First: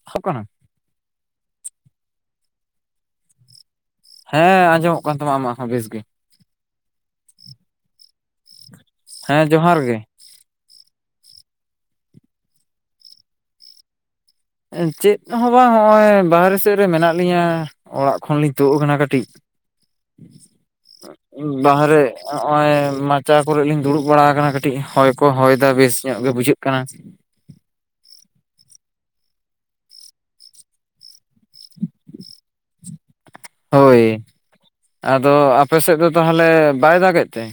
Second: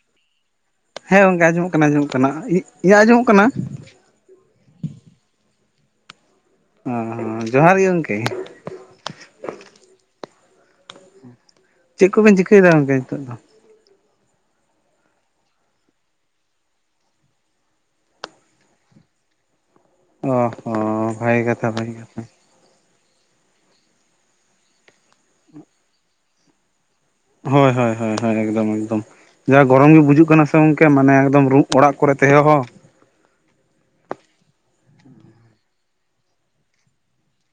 [unintelligible] ᱦᱮᱸ ᱜᱚᱝᱠᱮ ᱟᱸᱡᱚᱢᱚᱜ ᱠᱟᱱᱟ ᱟᱸᱡᱚᱢᱚᱜ ᱠᱟᱱᱟ, ᱤᱧᱟᱹᱜ ᱟᱸᱡᱚᱢᱚᱜ ᱠᱟᱱᱟ ᱾ ᱦᱮᱸ ᱟᱸᱡᱚ ᱢᱚᱜ ᱠᱟᱱ ᱛᱟᱢᱟ ᱟᱢᱟᱜ ᱦᱚᱸ ᱵᱮᱥ ᱜᱮ ᱾ ᱚᱸ ᱡᱚᱦᱟᱨ ᱜᱮ ᱜᱚᱝᱠᱮ ᱦᱮᱸ ᱡᱚᱦᱟᱨ ᱜᱮ ᱪᱮᱫ ᱠᱚᱵᱮᱱ ᱪᱤᱠᱟᱹᱭᱮᱫᱟ ᱜᱚᱝᱠᱮ ᱱᱤᱛᱚᱜ ᱫᱚ? ᱪᱮᱫ ᱦᱚᱸ ᱵᱟᱝ ᱱᱚᱜᱼᱚᱭ ᱵᱟᱦᱨᱮ ᱥᱮᱫ ᱨᱮ ᱢᱮᱱᱟᱜ ᱞᱤᱧᱟᱹ ᱚᱲᱟᱜ ᱠᱷᱚᱱᱞᱤᱧ ᱛᱩᱫ ᱟᱠᱟᱱᱟ ᱠᱟᱹᱴᱤᱡ ᱚ ᱦᱚᱸ ᱾ ᱵᱷᱟᱜᱮ ᱮᱜ ᱠᱟᱛᱷᱟ ᱵᱷᱟᱜᱮ ᱵᱟᱦᱟᱨᱮ ᱚᱜ ᱠᱟᱛᱷᱟ ᱱᱚᱜ ᱚᱭ ᱢᱟᱪᱟ ᱠᱚᱨᱮ ᱞᱤᱧ ᱫᱩᱲᱩᱵ ᱵᱟᱲᱟ ᱟᱠᱟᱱᱟ ᱠᱟᱹᱴᱤᱡ, ᱦᱚᱭ ᱠᱚ ᱦᱚᱭ ᱫᱟ ᱵᱮᱥ ᱧᱚᱜ ᱜᱮ ᱵᱩᱡᱷᱟᱹᱜ ᱠᱟᱱᱟ ᱾ ᱦᱳᱭ ᱦᱳᱭ ᱦᱳᱭ ᱦᱳᱭ ᱮᱠᱫᱚᱢ ᱮᱠᱫᱚᱢ ᱡᱟ ᱜᱚᱨᱚᱢ ᱜᱮ ᱵᱩᱡᱩᱜ ᱠᱟᱱᱟ ᱥᱮ ᱜᱚᱝᱠᱮ ᱢᱟᱱᱮ ᱮᱠ ᱫᱚᱢ ᱚᱲᱟᱜ ᱠᱚ ᱨᱮ ᱛᱟᱦᱮᱸ ᱦᱚᱸ ᱾ ᱦᱳᱭ ᱟᱫᱚ ᱟᱯᱮᱥᱮᱫ ᱫᱚ ᱛᱟᱦᱚᱞᱮ ᱵᱟᱭ ᱫᱟᱜᱮᱫ ᱛᱮ?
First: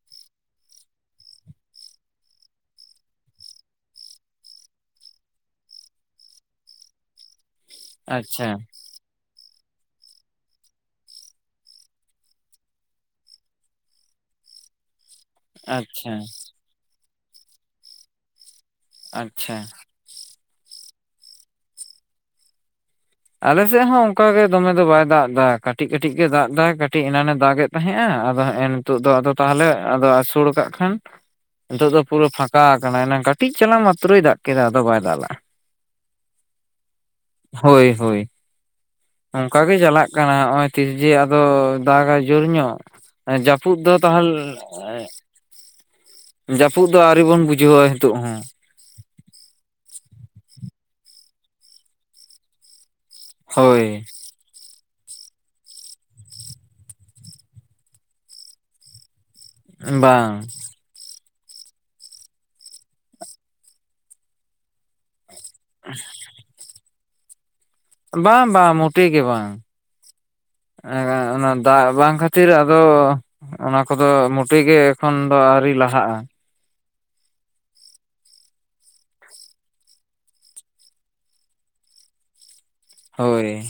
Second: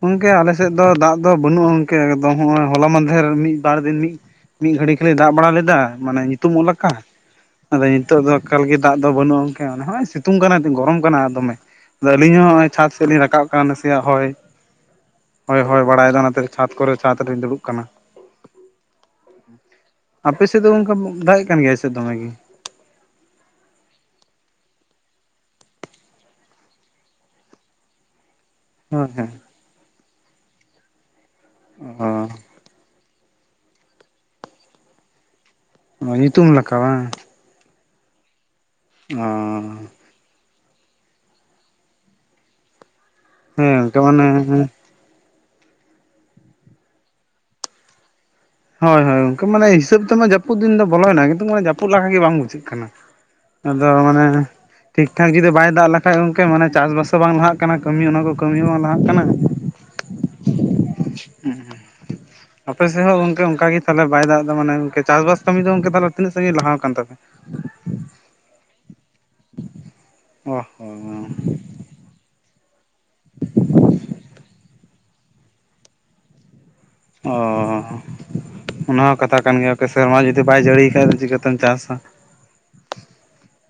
ᱜᱚᱝᱠᱮ ᱟᱞᱮᱥᱮᱫ ᱫᱚ ᱫᱟᱜ ᱫᱚ ᱵᱟᱹᱱᱩᱜᱼᱟ, ᱜᱚᱝᱠᱮ ᱮᱠᱫᱚᱢ ᱱᱚᱜᱼᱚᱭ ᱦᱚᱞᱟ ᱢᱟᱦᱫᱷᱮᱨ ᱢᱤᱫ ᱵᱟᱨ ᱫᱤᱱ ᱢᱤᱫ ᱢᱤᱫ ᱜᱷᱟᱹᱲᱤ ᱠᱷᱟᱞᱤ ᱫᱟᱜ ᱵᱟᱲᱟ ᱞᱮᱫᱟ, ᱢᱟᱱᱮ ᱧᱩᱛᱩᱢᱼᱚᱜ ᱞᱮᱠᱟ ᱟᱫᱚ ᱱᱤᱛᱚᱜ ᱫᱚ ᱟᱪᱪᱷᱟ ᱮᱠᱟᱞ ᱜᱮ ᱫᱟᱜ ᱫᱚ ᱵᱟᱹᱱᱩᱜᱼᱟ ᱜᱚᱝᱠᱮ ᱾ ᱚᱱᱮ ᱦᱚᱸᱭ ᱥᱤᱛᱩᱝ ᱠᱟᱱᱟ ᱜᱚᱨᱚᱢ ᱠᱟᱱᱟ ᱫᱚᱢᱮ ᱾ ᱟᱫᱚ ᱟᱹᱞᱤᱧ ᱦᱚᱸ ᱱᱚᱜᱼᱚᱭ ᱪᱷᱟᱛ ᱥᱮᱫ ᱞᱤᱧ ᱨᱟᱠᱟᱵ ᱠᱟᱱᱟ, ᱱᱟᱥᱮᱭᱟᱜ ᱦᱚᱭ ᱦᱳᱭ ᱦᱳᱭ ᱟᱪᱪᱷᱟ ᱵᱟᱲᱟᱭᱫᱟ ᱚᱱᱟᱛᱮ ᱪᱷᱟᱛ ᱠᱚᱨᱮ ᱪᱷᱟᱛ ᱨᱮᱧ ᱫᱩᱲᱩᱵ ᱠᱟᱱᱟ ᱾ ᱟᱪᱪᱷᱟ ᱟᱯᱮ ᱥᱮᱫ ᱫᱚ ᱜᱚᱝᱠᱮ ᱫᱟᱜᱮᱫ ᱠᱟᱱ ᱜᱮᱭᱟᱭ ᱥᱮ ᱫᱚᱢᱮᱜ ᱜᱮ᱾ ᱟᱞᱮᱥᱮᱫ ᱦᱚᱸ ᱚᱱᱠᱟᱟᱜ ᱜᱮ ᱫᱚᱢᱮ ᱫᱚ ᱵᱟᱭ ᱫᱟᱜ ᱮᱫᱟ ᱠᱟᱹᱴᱤᱡ ᱠᱟᱹᱴᱤᱡ ᱜᱮ ᱫᱟᱜ ᱮᱫᱟ ᱠᱟᱹᱴᱤᱡ ᱮᱱᱟᱱᱮ ᱫᱟᱜ ᱮᱫ ᱛᱟᱦᱮᱸᱼᱟ, ᱟᱫᱚ ᱮᱱ ᱱᱤᱛᱚᱜ ᱦᱳᱭ ᱫᱚ ᱟᱫᱚ ᱦᱮᱸ ᱛᱟᱦᱚᱞᱮ ᱟᱫᱚ ᱟᱹᱥᱩᱲ ᱠᱟᱜ ᱠᱷᱟᱱ ᱱᱤᱛᱚᱜ ᱫᱚ ᱯᱩᱨᱟᱹ ᱯᱷᱟᱸᱠᱟ ᱟᱠᱟᱱᱟ ᱾ ᱮᱱᱟᱝ ᱠᱟᱴ ᱠᱟᱹᱴᱤᱡ ᱪᱟᱞᱟᱝ ᱢᱟᱛᱨᱚᱭ ᱫᱟᱜ ᱠᱮᱫᱟ ᱟᱫᱚ ᱵᱟᱭ ᱫᱟᱜ ᱞᱮ-ᱟ ᱾ ᱚᱸ ᱧᱩᱛᱩᱢ ᱞᱮᱠᱟ ᱵᱟᱝ ᱾ ᱦᱳᱭ ᱦᱳᱭ ᱚ ᱚᱱᱠᱟ ᱜᱮ ᱪᱟᱞᱟᱜ ᱠᱟᱱᱟ ᱱᱚᱜᱼᱚᱭ ᱛᱤᱥ ᱡᱮ ᱟᱫᱚ ᱫᱟᱜᱟ ᱡᱳᱨ ᱧᱚᱜ ᱾ ᱮᱸ ᱦᱮᱸ ᱡᱟᱹᱯᱩᱫ ᱫᱚ ᱚᱱᱠᱟ ᱢᱟᱱᱮ ᱛᱟᱦᱚᱞᱮ ᱮᱸᱜ ᱡᱟᱹᱯᱩᱫ ᱫᱚ ᱟᱹᱣᱨᱤ ᱵᱚᱱ ᱵᱩᱡᱷᱟᱹᱣᱟ ᱱᱤᱛᱚᱜ ᱦᱚᱸ ᱾ ᱦᱳᱭ ᱦᱳᱭ ᱢᱟᱱᱮ ᱦᱤᱥᱟᱹᱵᱽ ᱛᱮᱢᱟ ᱢᱟ ᱡᱟᱹᱯᱩᱫᱤᱱ ᱫᱚ ᱵᱚᱞᱚᱭᱮᱱᱟ᱾ ᱠᱤᱱᱛᱩ ᱢᱟᱱᱮ ᱡᱟᱹᱯᱩᱫ ᱞᱮᱠᱟ ᱜᱮ ᱵᱟᱝ ᱵᱩᱡᱷᱟᱹᱜ ᱠᱟᱱᱟ ᱾ ᱟᱫᱚ ᱦᱳᱭ ᱢᱟᱱᱮ ᱴᱷᱤᱠ ᱴᱷᱟᱠ ᱡᱩᱫᱤ ᱵᱟᱭ ᱫᱟᱜ ᱞᱮ ᱠᱷᱟᱡ ᱜᱚᱝᱠᱮ ᱢᱟᱱᱮ ᱪᱟᱥ ᱵᱟᱥ ᱦᱚᱸ ᱵᱟᱝ ᱞᱟᱦᱟᱜ ᱠᱟᱱᱟ ᱠᱟᱹᱢᱤ ᱚᱱᱟ ᱠᱚ ᱠᱟᱹᱢᱤ ᱵᱟᱝ ᱞᱟᱦᱟᱜ ᱠᱟᱱᱟ ᱾ ᱵᱟᱝ ᱟᱯᱮ ᱥᱮᱫ ᱦᱚᱸ ᱜᱚᱝᱠᱮ ᱚᱱᱠᱟᱜ ᱜᱮ ᱛᱟᱦᱚᱞᱮ ᱵᱟᱭ ᱫᱟᱜ ᱮᱫᱟ, ᱢᱟᱱᱮ ᱪᱟᱥ ᱵᱟᱥ ᱠᱟᱹᱢᱤ ᱫᱚ ᱜᱚᱝᱠᱮ ᱛᱟᱦᱞᱮ ᱛᱤᱱᱟᱹᱜ [unintelligible] ᱞᱟᱦᱟ ᱟᱠᱟᱱ ᱛᱟᱯᱮᱭᱟ? ᱵᱟᱝ ᱵᱟᱝ ᱢᱚᱴᱮ ᱜᱮ ᱵᱟᱝ ᱚ ᱦᱚᱸ ᱚᱱᱟ ᱫᱟᱜ ᱵᱟᱝ ᱠᱷᱟᱹ ᱛᱤᱨ ᱟᱫᱚ ᱚᱱᱟ ᱠᱚᱫᱚ ᱢᱩᱴᱤ ᱜᱮ ᱮᱠᱷᱚᱱ ᱫᱚ ᱟᱹᱣᱨᱤ ᱞᱟᱦᱟᱜᱼᱟ ᱾ ᱚᱸ ᱚᱱᱟ ᱦᱚᱸ ᱠᱟᱛᱷᱟ ᱠᱟᱱ ᱜᱮᱭᱟ, ᱥᱮᱨᱢᱟ ᱡᱩᱫᱤ ᱵᱟᱭ ᱡᱟᱹᱲᱤᱭ ᱠᱷᱟᱡ ᱫᱚ ᱪᱤᱠᱟᱹᱛᱮᱢ ᱪᱟᱥᱟ ᱾ ᱦᱳᱭ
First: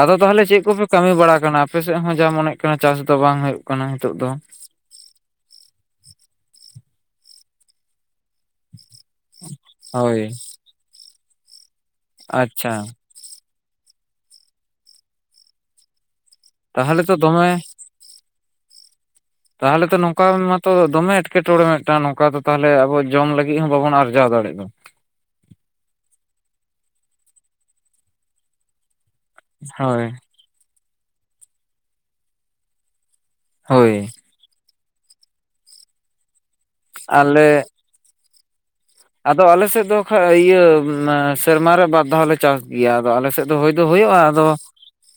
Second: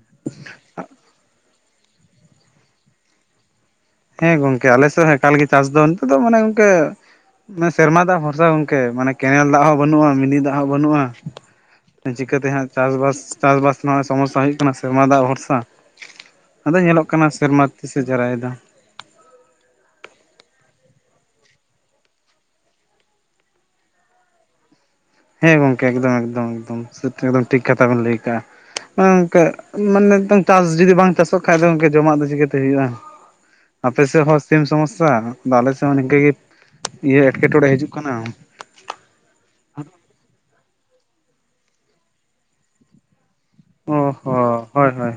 ᱟᱫᱚ ᱛᱟᱦᱞᱮ ᱪᱮᱫ ᱠᱚᱯᱮ ᱠᱟᱹᱢᱤ ᱵᱟᱲᱟ ᱠᱟᱱᱟ ᱟᱯᱮ ᱥᱮᱫ? ᱦᱚᱸ ᱡᱟ ᱢᱚᱱᱮᱜ ᱠᱟᱱᱟ ᱪᱟᱥ ᱫᱚ ᱵᱟᱝ ᱦᱩᱭᱩᱜ ᱠᱟᱱᱟ ᱱᱤᱛᱚᱜ ᱫᱚ ᱾ ᱦᱮᱸ ᱜᱚᱝᱠᱮ ᱟᱞᱮ ᱥᱮᱫ ᱦᱚᱸ ᱮᱠᱟᱞ ᱜᱮ ᱪᱟᱥ ᱫᱚ ᱱᱤᱛ ᱫᱚ ᱢᱟᱱᱮ ᱜᱚᱝᱠᱮ ᱢᱟᱱᱮ ᱥᱮᱨᱢᱟ ᱫᱟᱜ ᱵᱷᱚᱨᱥᱟ ᱜᱚᱢᱠᱮ ᱢᱟᱱᱮ ᱠᱮᱱᱮᱞ ᱫᱟᱜ ᱦᱚᱸ ᱵᱟᱹᱱᱩᱜᱼᱟ, ᱦᱳᱭ ᱢᱤᱱᱤ ᱫᱟᱜ ᱦᱚᱸ ᱵᱟᱹᱱᱩᱜᱼᱟ ᱾ ᱪᱤᱠᱟᱹᱛᱮ ᱦᱟᱸᱜ ᱟᱪᱪᱷᱟ ᱪᱟᱥᱵᱟᱥ ᱪᱟᱥᱼᱵᱟᱥ ᱨᱮᱱᱟᱜ ᱥᱚᱢᱚᱥᱟ ᱦᱩᱭᱩᱜ ᱠᱟᱱᱟ, ᱥᱮᱨᱢᱟ ᱫᱟᱜ ᱵᱷᱚᱨᱥᱟ᱾ ᱟᱫᱚ ᱛᱟᱦᱚᱞᱮ ᱧᱮᱞᱚᱜ ᱛᱚ ᱠᱟᱱᱟ ᱫᱚᱢᱮ ᱥᱮᱨᱢᱟ ᱛᱤ ᱥᱮ ᱡᱟᱨᱟᱭ ᱫᱚ ᱾ ᱛᱟᱦᱚᱞᱮ ᱛᱚ ᱱᱚᱝᱠᱟ ᱢᱟᱛᱚ ᱫᱚᱢᱮ ᱮᱴᱠᱮᱴᱚᱬᱮ ᱢᱤᱫᱴᱟᱝ ᱱᱚᱝᱠᱟ ᱫᱚ ᱛᱟᱦᱚᱞᱮ ᱟᱵᱚ ᱡᱚᱢ ᱞᱟᱹᱜᱤᱫ ᱦᱚᱸ ᱵᱟᱵᱚᱱ ᱟᱨᱡᱟᱣ ᱫᱟᱲᱮᱜ ᱫᱚ ᱾ ᱦᱮᱸ ᱜᱚᱝᱠᱮ ᱮᱠᱫᱚᱢ ᱮᱠᱫᱚᱢ ᱮᱠᱫᱚᱢ ᱮᱠᱫᱚᱢ ᱴᱷᱤᱠ ᱠᱟᱛᱷᱟ ᱵᱮᱱ ᱞᱟᱹᱭ ᱠᱟᱜᱼᱟ ᱾ ᱚᱱᱮ ᱜᱚᱝᱠᱮ ᱦᱳᱭ ᱢᱟᱱᱮ ᱪᱟᱥ ᱡᱩᱫᱤ ᱵᱟᱝ ᱪᱟᱥᱚᱜ ᱠᱷᱟᱱ ᱫᱚ ᱡᱚᱢᱟᱜ ᱫᱚ ᱪᱤᱠᱟᱹᱛᱮ ᱦᱩᱭᱩᱜᱼᱟ ᱾ ᱦᱳᱭ ᱟᱯᱮ ᱥᱮᱫ ᱦᱚᱸ ᱥᱤᱢ ᱥᱚᱢᱚᱥᱟ ᱟᱞᱮ ᱥᱮᱫ ᱦᱚᱸ ᱱᱤᱝᱠᱟᱹ ᱜᱮ ᱤᱭᱟᱹ ᱟᱞᱮ ᱮᱴᱠᱮ ᱴᱚᱬᱮ ᱦᱤᱡᱩᱜ ᱠᱟᱱᱟᱢ ᱾ ᱟᱫᱚ ᱟᱞᱮ ᱥᱮᱫ ᱫᱚ ᱠᱷᱟᱡ ᱤᱭᱟᱹ ᱥᱮᱨᱢᱟ ᱨᱮ ᱵᱟᱨ ᱫᱷᱟᱣ ᱞᱮ ᱪᱟᱥ ᱜᱮᱭᱟ, ᱟᱫᱚ ᱟᱞᱮ ᱥᱮᱫ ᱫᱚ ᱦᱳᱭ ᱫᱚ ᱚ ᱦᱩᱭᱩᱜᱼᱟ ᱟᱫᱚ ᱦᱚᱸ ᱦᱳᱭ ᱦᱳᱭ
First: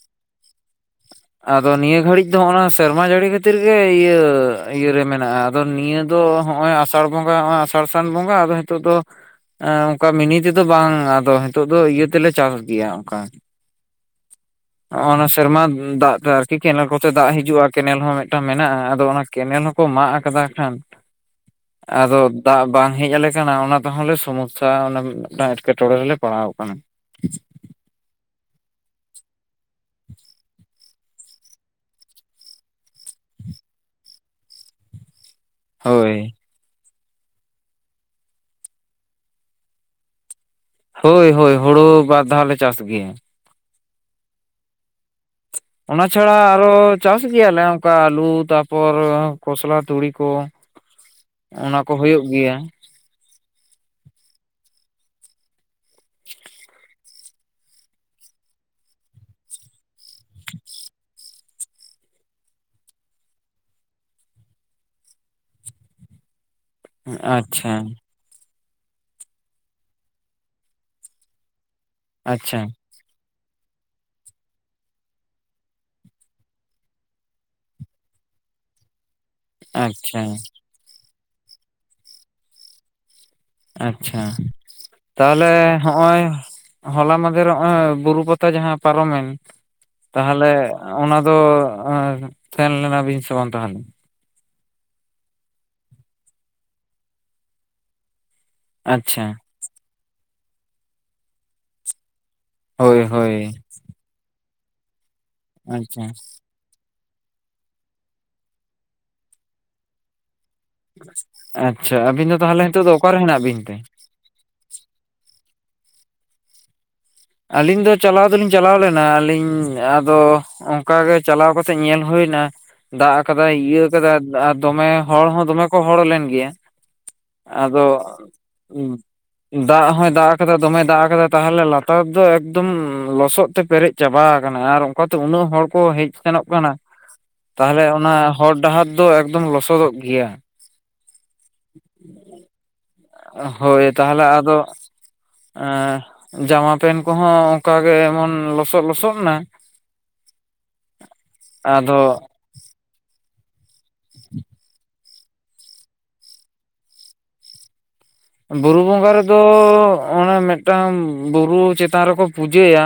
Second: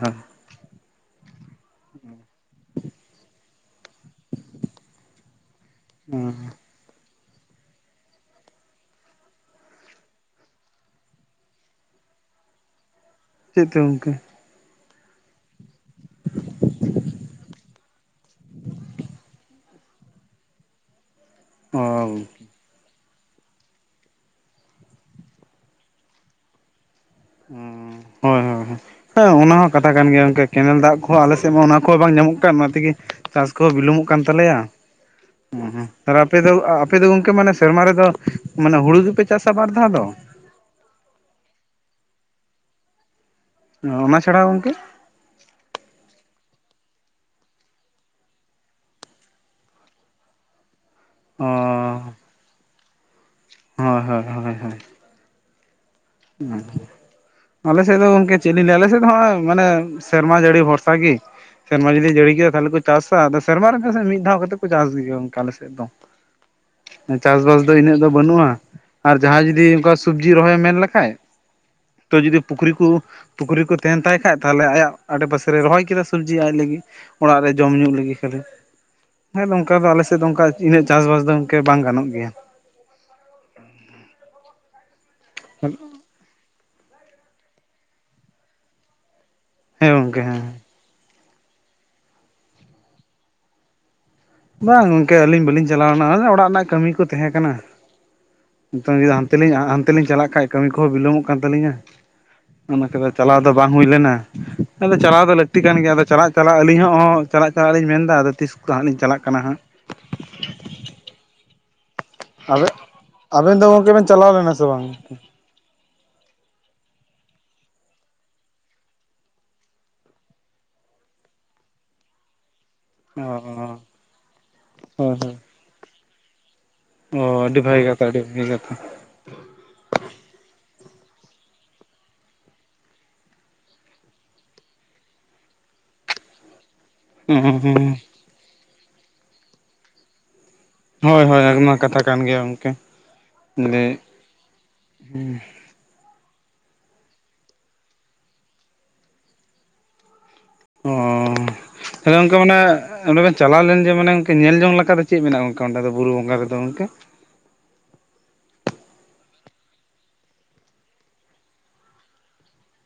ᱟᱫᱚ ᱱᱤᱭᱟᱹ ᱜᱷᱟᱹᱲᱤᱡ ᱫᱚ ᱦᱚᱸᱜᱼ ᱱᱟ ᱥᱮᱨᱢᱟ ᱡᱟᱹᱲᱤ ᱠᱷᱟᱹᱛᱤᱨ ᱜᱮ ᱤᱭᱟᱹ ᱤᱭᱟᱹᱟᱹᱨᱮ ᱢᱮᱱᱟᱜᱼᱟ ᱟᱫᱚ ᱱᱤᱭᱟᱹ ᱫᱚ ᱦᱳᱭ ᱱᱚᱜᱼᱚᱭ ᱟᱥ ᱟᱥᱟᱲ ᱵᱚᱸᱜᱟ ᱟᱥᱟᱲ ᱥᱟᱱ ᱵᱚᱸᱜᱟ ᱟᱫᱚ ᱱᱤᱛᱚᱜ ᱫᱚ ᱚᱝᱠᱟ ᱢᱤᱱᱤ ᱛᱮᱫᱚ ᱵᱟᱝ ᱟᱫᱚ ᱦᱤᱛᱚᱜ ᱫᱚ ᱤᱭᱟᱹ ᱛᱮᱞᱮ ᱪᱟᱥ ᱜᱮᱭᱟ ᱚᱝᱠᱟ ᱪᱮᱫ ᱠᱚ ᱜᱚᱝᱠᱮ [inaudible] ᱱᱚᱜ ᱚᱱᱟ ᱥᱮᱨᱢᱟ ᱫᱟᱜ ᱛᱮ ᱟᱨᱠᱤ ᱠᱮᱱᱮᱞ ᱠᱚᱛᱮ ᱫᱟᱜ ᱦᱤᱡᱩᱜᱼᱟ ᱠᱮᱱᱮᱞ ᱦᱚᱸ ᱢᱤᱫᱴᱟᱝ ᱢᱮᱱᱟᱜᱼᱟ ᱟᱫᱚ ᱚᱱᱟ ᱠᱮᱱᱮᱞ ᱦᱚᱸ ᱠᱚ ᱢᱟᱜ ᱠᱟᱫᱟ ᱠᱷᱟᱱ ᱚ ᱟᱫᱚ ᱦᱳᱭ ᱫᱟᱜ ᱵᱟᱝ ᱦᱮᱡ ᱟᱞᱮ ᱠᱟᱱᱟ ᱚᱱᱟ ᱛᱮᱦᱚᱸᱞᱮ ᱥᱚᱢᱚᱥᱟ ᱢᱤᱫᱴᱟᱝ ᱮᱴᱠᱮᱴᱚᱬᱮ ᱨᱮᱞᱮ ᱯᱟᱲᱟᱣ ᱟᱠᱟᱱᱟ ᱦᱳᱭ ᱦᱳᱭ ᱦᱮᱸ ᱚᱱᱟ ᱦᱚᱸ ᱠᱟᱛᱷᱟ ᱠᱟᱱ ᱜᱮᱭᱟ ᱜᱚᱝᱠᱮ ᱠᱮᱱᱮᱞ ᱫᱟᱜ ᱠᱚᱦᱚᱸ ᱟᱞᱮᱥᱮᱫ ᱢᱟ ᱚᱱᱟ ᱠᱚᱦᱚᱸ ᱵᱟᱝ ᱧᱟᱢᱚᱜ ᱠᱟᱱ ᱚᱱᱟ ᱛᱮᱜᱮ ᱪᱟᱥ ᱠᱚ ᱵᱤᱞᱚᱢᱚᱜ ᱠᱟᱱ ᱛᱟᱞᱮᱭᱟ [inaudible] ᱦᱩ ᱦᱩᱸ ᱟᱨ ᱦᱳᱭ ᱟᱯᱮ ᱫᱚ ᱟᱯᱮ ᱫᱚ ᱜᱚᱝᱠᱮ ᱢᱟᱱᱮ ᱥᱮᱨᱢᱟ ᱨᱮᱫᱚ ᱢᱟᱱᱮ ᱦᱩᱲᱩ ᱜᱮᱯᱮ ᱪᱟᱥᱟ ᱵᱟᱨ ᱫᱷᱟᱣ ᱫᱚ ᱦᱳᱭ ᱦᱳᱭ ᱦᱳᱲᱳ ᱵᱟᱨ ᱫᱷᱟᱣ ᱞᱮ ᱪᱟᱥ ᱜᱮᱭᱟ ᱚᱱᱟ ᱪᱷᱟᱲᱟ ᱜᱚᱝᱠᱮ ᱚᱱᱟ ᱪᱷᱟᱲᱟ ᱟᱨᱚ ᱪᱟᱥ ᱜᱮᱭᱟᱞᱮ ᱚᱱᱠᱟ ᱟᱞᱩ ᱛᱟᱯᱚᱨ ᱠᱷᱚᱥᱞᱟ ᱛᱩᱲᱤ ᱠᱚ ᱚ ᱚᱱᱟ ᱠᱚ ᱦᱳᱭᱳᱜ ᱜᱮᱭᱟ ᱦᱳᱭ ᱦᱳᱭ ᱦᱚᱳᱭ ᱦᱳᱭ ᱚ ᱟᱞᱮᱥᱮᱫ ᱫᱚ ᱜᱚᱝᱠᱮ ᱪᱮᱫ ᱞᱤᱧ ᱞᱟᱹᱭᱟ ᱟᱞᱮᱥᱮᱫ ᱫᱚ ᱦᱚᱸᱚᱭ ᱢᱟᱱᱮ ᱥᱮᱨᱢᱟ ᱡᱟᱹᱲᱤ ᱵᱷᱚᱨᱥᱟ ᱜᱤ ᱥᱮᱨᱢᱟ ᱡᱩᱫᱤᱭ ᱡᱟᱹᱲᱤ ᱠᱮᱫᱟ ᱛᱟᱦᱚᱞᱮ ᱠᱚ ᱪᱟᱥᱟ ᱟᱫᱚ ᱥᱮᱨᱢᱟ ᱨᱮ ᱥᱮ ᱢᱤᱫᱷᱟᱣ ᱠᱟᱛᱮ ᱠᱚ ᱪᱟᱥ ᱜᱮᱭᱟ ᱚᱝᱠᱟ ᱟᱞᱮᱥᱮᱫ [unintelligible] ᱪᱟᱥᱵᱟᱥ ᱟᱪᱪᱷᱟ ᱫᱚ ᱤᱱᱟᱹᱜ ᱫᱚ ᱵᱟᱹᱱᱩᱜᱼᱟ ᱟᱨ ᱡᱟᱦᱟᱸᱭ ᱡᱩᱫᱤ ᱚᱝᱠᱟ ᱥᱚᱵᱡᱤ ᱨᱚᱦᱚᱭ ᱢᱮᱱ ᱞᱮ ᱠᱷᱟᱡ ᱛᱚ ᱡᱩᱫᱤ ᱟᱪᱪᱷᱟ ᱯᱩᱠᱷᱨᱤ ᱠᱚ ᱯᱩᱠᱷᱨᱤ ᱠᱚ ᱛᱟᱦᱮᱱ ᱛᱟᱭ ᱠᱷᱟᱡ ᱛᱟᱦᱚᱞᱮ ᱟᱭᱟᱜ ᱟᱲᱮ ᱯᱟᱥᱮᱭ ᱨᱚᱦᱚᱭ ᱠᱮᱫᱟ ᱥᱚᱵᱡᱤ ᱟᱡ ᱞᱟᱹᱜᱤᱫ ᱚᱲᱟᱜ ᱨᱮ ᱡᱚᱢ ᱧᱩ ᱞᱟᱹᱜᱤᱫ ᱠᱷᱟᱹᱞᱤ ᱦᱮᱸ ᱱᱚᱱᱠᱟ ᱫᱚ ᱟᱞᱮᱥᱮᱫ ᱟᱪᱪᱷᱟ ᱫᱚ ᱚᱱᱠᱟ ᱤᱱᱟᱹᱜ ᱪᱟᱥᱵᱟᱥ ᱫᱚ ᱤᱱᱟᱹᱜ ᱵᱟᱝ ᱜᱟᱱᱚᱜ ᱜᱮᱭᱟ ᱟᱪᱪᱷᱟ ᱛᱟᱦᱚᱞᱮ ᱦᱚᱜᱼᱚᱭ ᱦᱚᱞᱟ ᱢᱫᱷᱮᱨ ᱱᱚᱚᱭ ᱵᱩᱨᱩ ᱯᱟᱛᱟ ᱡᱟᱦᱟᱸ ᱯᱟᱨᱚᱢᱮᱱ ᱦᱮᱸ ᱜᱚᱝᱠᱮ ᱦᱮᱸ ᱛᱟᱦᱚᱞᱮ ᱚᱱᱟ ᱫᱚ ᱛᱟᱦᱮᱸᱱ ᱞᱮᱱᱟ ᱵᱤᱱ ᱥᱮ ᱵᱟᱝ ᱛᱟᱦᱚᱞᱮ ᱵᱟᱝ ᱜᱚᱝᱠᱮ ᱟᱹᱞᱤᱧ ᱵᱟᱹᱞᱤᱧ ᱪᱟᱞᱟᱣ ᱞᱮᱱᱟ ᱮ ᱚᱲᱟᱜ ᱨᱮᱱᱟᱜ ᱠᱟᱹᱢᱤ ᱠᱚ ᱛᱟᱦᱮᱸ ᱠᱟᱱᱟ ᱱᱤᱛᱚᱝ ᱡᱩᱫᱤ ᱟᱪᱪᱷᱟ ᱦᱟᱱᱛᱮ ᱞᱤᱧ ᱦᱟᱱᱛᱮ ᱞᱤᱧ ᱪᱟᱞᱟᱜ ᱠᱷᱟᱡ ᱠᱟᱹᱢᱤ ᱠᱚᱦᱚᱸ ᱵᱤᱞᱚᱢᱚᱜ ᱠᱟᱱ ᱛᱟᱹᱞᱤᱧᱟ ᱚᱱᱟᱛᱮ ᱦᱳᱭ ᱦᱳᱭ ᱪᱟᱞᱟᱣ ᱫᱚ ᱵᱟᱝ ᱦᱩᱭ ᱞᱮᱱᱟ ᱟᱫᱚ ᱪᱟᱞᱟᱣ ᱫᱚ ᱞᱟᱹᱛᱤ ᱠᱟᱱ ᱜᱮᱭᱟ ᱟᱪᱪᱷᱟ ᱟᱫᱚ ᱪᱟᱞᱟᱜ ᱟᱹᱞᱤᱧ ᱦᱚᱸ ᱪᱟᱞᱟᱜ ᱪᱟᱞᱟᱜ ᱞᱤᱧ ᱢᱮᱱ ᱮᱫᱟ ᱟᱫᱚ ᱛᱤᱥ ᱠᱚᱛᱮ ᱦᱟᱸᱜ ᱞᱤᱧ ᱪᱟᱞᱟᱜ ᱠᱟᱱᱟ ᱦᱟᱸᱜ ᱟᱪᱪᱷᱟ ᱟᱹᱵᱤᱱ ᱫᱚ ᱛᱟᱦᱞᱮ ᱟᱵᱮ ᱦᱤᱛᱳᱜ ᱫᱚ ᱚᱠᱟᱨᱮ ᱦᱮᱱᱟᱜ ᱟᱵᱮᱱ ᱵᱤᱱ ᱫᱚ ᱛᱮ ᱜᱚᱝᱠᱮ ᱵᱮᱱ ᱪᱟᱞᱟᱣ ᱞᱮᱱᱟ ᱥᱮ ᱵᱟᱝ ᱟᱹᱞᱤᱧ ᱫᱚ ᱪᱟᱞᱟᱣ ᱫᱚᱞᱤᱧ ᱪᱟᱞᱟᱣ ᱞᱮᱱᱟ ᱟᱹᱞᱤᱧ ᱟᱫᱚ ᱚᱝᱠᱟ ᱜᱮ ᱪᱟᱞᱟᱣ ᱠᱟᱛᱮᱜ ᱧᱮᱞ ᱦᱩᱭ ᱱᱟ ᱫᱟᱜ ᱟᱠᱟᱫᱟᱭ ᱤᱭᱟᱹ ᱠᱟᱫᱟᱭ ᱟᱨ ᱫᱚᱢᱮ ᱚ ᱦᱚᱲ ᱦᱚᱸ ᱫᱚᱢᱮ ᱠᱚ ᱦᱚᱲ ᱞᱮᱱ ᱜᱮᱭᱟ ᱚ ᱟᱹᱰᱤ ᱟᱫᱚ ᱵᱷᱟᱹᱜᱤ ᱠᱟᱛᱷᱟ ᱟᱹᱰᱤ ᱵᱷᱟᱹᱜᱤ ᱠᱟᱛᱷᱟ ᱫᱟᱜ ᱦᱚᱸᱭ ᱫᱟᱜ ᱠᱟᱫᱟ ᱫᱚᱢᱮ ᱫᱟᱜ ᱠᱟᱫᱟ ᱛᱟᱦᱚᱞᱮ ᱞᱟᱛᱟᱨ ᱛᱟᱨ ᱫᱚ ᱮᱠᱫᱚᱢ ᱞᱚᱥᱚᱫ ᱛᱮ ᱯᱮᱨᱮᱡ ᱪᱟᱵᱟ ᱟᱠᱟᱱᱟ ᱟᱨ ᱚᱱᱠᱟᱛᱮ ᱩᱱᱟᱹᱜ ᱦᱚᱲ ᱠᱚ ᱦᱮᱡ ᱥᱮᱱᱚᱜ ᱠᱟᱱᱟ ᱛᱟᱦᱚᱞᱮ ᱚᱱᱟ ᱦᱚᱨ ᱰᱟᱦᱟᱨ ᱫᱚ ᱮᱠᱫᱚᱢ ᱞᱚᱥᱚᱫᱚᱜ ᱜᱮᱭᱟ ᱦᱳᱭ ᱦᱳᱭ ᱟᱭᱢᱟ ᱠᱟᱛᱷᱟ ᱠᱟᱱ ᱜᱮᱭᱟ ᱜᱚᱝᱠᱮ ᱦᱳᱭ ᱞᱟᱹᱭ ᱛᱟᱦᱚᱞᱮ ᱟᱫᱚ ᱮ ᱡᱟᱢᱟ ᱯᱮᱱ ᱠᱚᱦᱚᱸ ᱚᱝᱠᱟᱜᱮ ᱮᱢᱚᱱ ᱞᱚᱥᱚᱫ ᱞᱚᱥᱚᱫ ᱱᱟ ᱚᱻ ᱟᱫᱚ ᱛᱷᱟᱞᱮ ᱜᱚᱝᱠᱮ ᱢᱟᱱᱮ ᱚᱸᱰᱮ ᱵᱮᱱ ᱪᱟᱞᱟᱣ ᱞᱮᱱ ᱡᱮ ᱢᱟᱱᱮ ᱚᱱᱠᱟ ᱧᱮᱞ ᱡᱚᱝ ᱞᱮᱠᱟ ᱞᱮᱠᱟ ᱫᱚ ᱪᱮᱫ ᱢᱮᱱᱟᱜᱼᱟ ᱜᱚᱝᱠᱮ ᱚᱸᱰᱮ ᱫᱚ ᱵᱩᱨᱩ ᱵᱚᱸᱜᱟ ᱨᱮᱫᱚ ᱜᱚᱝᱠᱮ ᱵᱩᱨᱩ ᱵᱚᱸᱜᱟ ᱨᱮᱫᱚ ᱚᱱᱮ ᱢᱤᱫᱴᱟᱝ ᱵᱩᱨᱩ ᱪᱮᱛᱟᱱ ᱨᱮᱠᱚ ᱯᱩᱡᱟᱹᱭᱟ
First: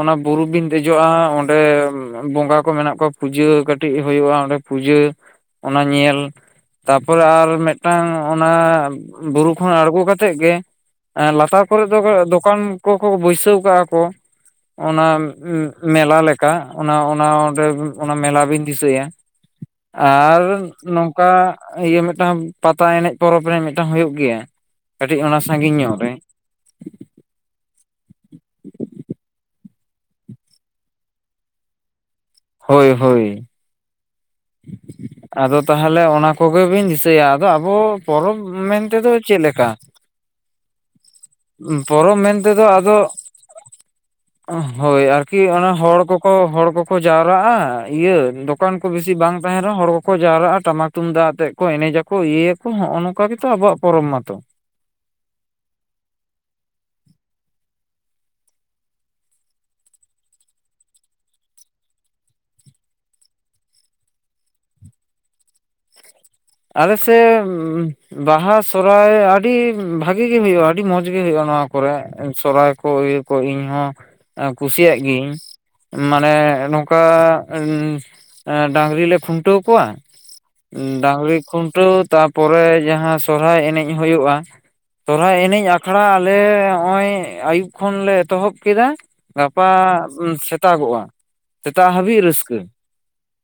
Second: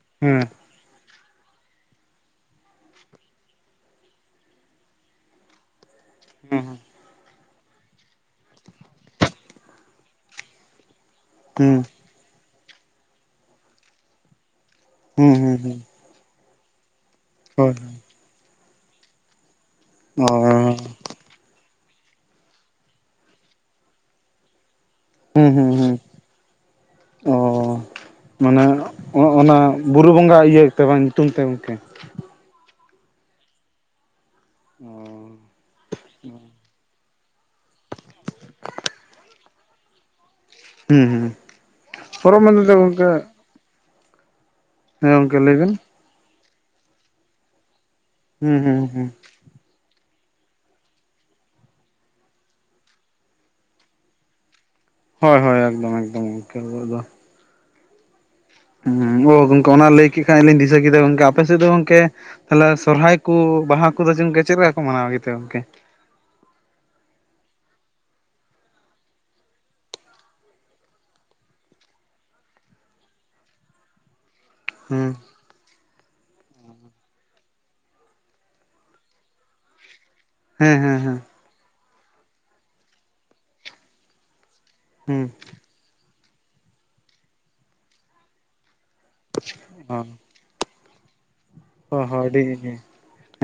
ᱚᱱᱟ ᱦᱮᱸ ᱵᱩᱨᱩ ᱵᱤᱱ ᱫᱮᱡᱚᱜᱼᱟ ᱚᱸᱰᱮ ᱵᱚᱸᱜᱟ ᱠᱚ ᱢᱮᱱᱟᱜ ᱠᱚᱣᱟ, ᱯᱩᱡᱟᱹ ᱠᱟᱹᱴᱤᱡ ᱦᱩᱭᱩᱜᱼᱟ ᱚᱸᱰᱮ ᱯᱩᱡᱟᱹ᱾ ᱚᱱᱟ ᱧᱮᱞ ᱦᱩᱸ ᱛᱟᱯᱚᱨᱮ ᱟᱨ ᱢᱤᱫᱴᱟᱝ ᱚᱱᱟ ᱵᱩᱨᱩ ᱠᱷᱚᱱ ᱟᱬᱜᱚ ᱠᱟᱛᱮᱫ ᱜᱮ, ᱦᱮᱸ ᱞᱟᱛᱟᱨ ᱠᱚᱨᱮ ᱫᱚ ᱫᱚᱠᱟᱱ ᱠᱚᱠᱚ ᱵᱟᱹᱭᱥᱟᱹᱣ ᱠᱟᱜᱼᱟ ᱠᱚ᱾ ᱚᱱᱟ ᱦᱩᱸ ᱦᱩᱸ ᱦᱩᱸ ᱢᱮᱞᱟ ᱞᱮᱠᱟ ᱚᱱᱟ ᱚᱱᱟᱸᱰᱮ ᱦᱳᱭ ᱚᱱᱟ ᱢᱮᱞᱟ ᱵᱤᱱ ᱫᱤᱥᱟᱹᱭᱟ ᱚ ᱟᱨ ᱱᱚᱝᱠᱟ ᱚᱱᱠᱟ ᱤᱭᱟᱹ ᱢᱤᱫᱴᱟᱝ ᱯᱟᱛᱟ ᱮᱱᱮᱡ ᱯᱚᱨᱚᱵᱽ ᱨᱮ ᱢᱤᱫᱴᱟᱝ ᱦᱩᱭᱩᱜ ᱜᱮᱭᱟ᱾ ᱠᱟᱹᱴᱤᱡ ᱚᱱᱟ ᱦᱩᱸ ᱦᱩᱸ ᱥᱟᱺᱜᱤᱧ ᱦᱩᱸ ᱧᱚᱜ ᱨᱮ ᱚ ᱢᱟᱱᱮ ᱚᱱᱟ ᱵᱩᱨᱩ ᱵᱚᱸᱜᱟ ᱤᱭᱟᱹᱛᱮ ᱵᱟᱝ ᱧᱩᱛᱩᱢ ᱛᱮ ᱜᱚᱝᱠᱮ᱾ ᱦᱳᱭ ᱦᱳᱭ᱾ ᱚ ᱟᱫᱚ ᱛᱟᱦᱚᱞᱮ ᱚᱱᱟ ᱠᱚᱜᱮ ᱵᱤᱱ ᱫᱤᱥᱟᱹᱭᱟ, ᱟᱫᱚ ᱟᱵᱚ ᱯᱚᱨᱚᱵᱽ ᱢᱮᱱᱛᱮᱫᱚ ᱪᱮᱫᱞᱮᱠᱟ ᱦᱩᱸ ᱦᱩᱸ ᱯᱚᱨᱚᱵᱽ ᱯᱚᱨᱚᱵ ᱢᱮᱱ ᱢᱮᱱᱛᱮᱫᱚ ᱛᱮᱫᱚ ᱜᱚᱝᱠᱮ ᱟᱫᱚ ᱦᱳᱭ ᱦᱮᱸ ᱜᱚᱝᱠᱮ ᱟᱨᱠᱤ ᱞᱟᱹᱭ ᱚᱱᱟ ᱵᱮᱱ ᱦᱚᱲ ᱠᱚᱠᱚ ᱦᱚᱲ ᱠᱚᱠᱚ ᱡᱟᱣᱨᱟᱜᱼᱟ ᱤᱭᱟᱹ ᱦᱩᱸ ᱫᱚᱠᱟᱱ ᱦᱩᱸ ᱠᱚ ᱦᱩᱸ ᱵᱮᱥᱤ ᱵᱟᱝ ᱛᱟᱦᱮᱱᱟᱦᱚᱸ ᱦᱚᱲ ᱠᱚ ᱠᱚ ᱡᱟᱣᱨᱟᱜᱼᱟ ᱴᱟᱢᱟᱠ ᱛᱩᱢᱫᱟᱜ ᱡᱟᱣᱨᱟᱜ ᱟ ᱴᱟᱢᱟᱠ ᱛᱩᱢᱫᱟᱜ ᱟᱛᱮ ᱠᱚ ᱮᱱᱮᱡᱟᱠᱚ ᱤᱭᱟᱹᱭᱟᱠᱚ ᱱᱚᱜᱼᱚ ᱱᱚᱝᱠᱟ ᱜᱮᱛᱚ ᱟᱵᱚᱣᱟᱜ ᱯᱚᱨᱚᱵ ᱢᱟᱛᱚ᱾ ᱦᱳᱭ ᱦᱳᱭ ᱮᱠᱫᱚᱢ ᱮᱠᱫᱚᱢ ᱜᱚᱝᱠᱮ ᱟᱵᱚᱣᱟᱜ ᱫᱚ᱾ ᱦᱮᱸ ᱜᱚᱝᱠᱮ ᱚᱱᱟ ᱞᱟᱹᱭ ᱠᱮᱫ ᱠᱷᱟᱱ ᱞᱤᱧ ᱫᱤᱥᱟᱹ ᱠᱮᱫᱟ ᱜᱚᱝᱠᱮ ᱟᱯᱮ ᱥᱮᱫ ᱫᱚ ᱜᱚᱢᱠᱮ, ᱛᱟᱦᱚᱞᱮ ᱥᱚᱨᱦᱟᱭ ᱠᱚ ᱵᱟᱦᱟ ᱠᱚᱫᱚ ᱪᱚᱝᱠᱮ ᱪᱮᱫ ᱞᱮᱠᱟ ᱠᱚ ᱢᱟᱱᱟᱣᱟ ᱜᱮᱛᱮ ᱜᱚᱝᱠᱮ? ᱟᱞᱮ ᱥᱮ ᱵᱟᱦᱟ ᱥᱦᱟᱭ ᱟᱹᱰᱤ ᱵᱷᱟᱜᱤ ᱜᱮᱤ ᱦ ᱵᱟᱦᱟ ᱥᱚᱨᱦᱟᱭ ᱟᱹᱰᱤ ᱵᱷᱟᱜᱤ ᱜᱤ ᱦᱩᱭᱩᱜᱼᱟ, ᱟᱹᱰᱤ ᱢᱚᱸᱡᱽᱜᱤ ᱦᱩᱭᱩᱜᱭᱼᱟ ᱱᱚᱣᱟ ᱠᱚᱨᱮ ᱥᱚᱨᱚᱦᱦᱟᱭ ᱠᱚ᱾ ᱠᱚ ᱤᱧ ᱦᱚᱸ ᱠᱩᱥᱤᱭᱟᱜ ᱦᱩᱸ ᱜᱤᱭᱟᱹᱧ᱾ ᱢᱟᱱᱮ ᱱᱚᱝᱠᱟ ᱰᱟᱝᱨᱤᱞ ᱞᱮ ᱠᱷᱩᱱᱴᱟᱹᱣ ᱠᱚᱣᱟ᱾ ᱦᱮᱸ ᱦᱮᱸ ᱦᱮᱸ ᱰᱟᱝᱨᱤ ᱠᱷᱩᱱᱴᱟᱹᱣ ᱛᱟᱨᱯᱚᱨᱮ ᱡᱟᱦᱟᱸ ᱥᱚᱨᱦᱟᱭ ᱮᱱᱮᱡ ᱦᱩᱭᱩᱜᱼᱟ᱾ ᱦᱩᱸ ᱥᱚᱨᱦᱟᱭ ᱮᱱᱮᱡ ᱟᱠᱷᱲᱟ ᱟᱞᱮ ᱱᱚᱜᱼᱚᱭ ᱟᱹᱭᱩᱵ ᱠᱷᱚᱱᱞᱮ ᱮᱛᱚᱦᱚᱵ ᱠᱮᱫᱟ ᱜᱟᱯᱟ ᱦᱚᱸ ᱥᱮᱛᱟᱜᱚᱜᱼᱟ, ᱥᱮᱛᱟᱜ ᱦᱚᱸ ᱦᱟᱹᱵᱤᱡ ᱟᱹᱰᱤ ᱨᱟᱹᱥᱠᱟᱹ᱾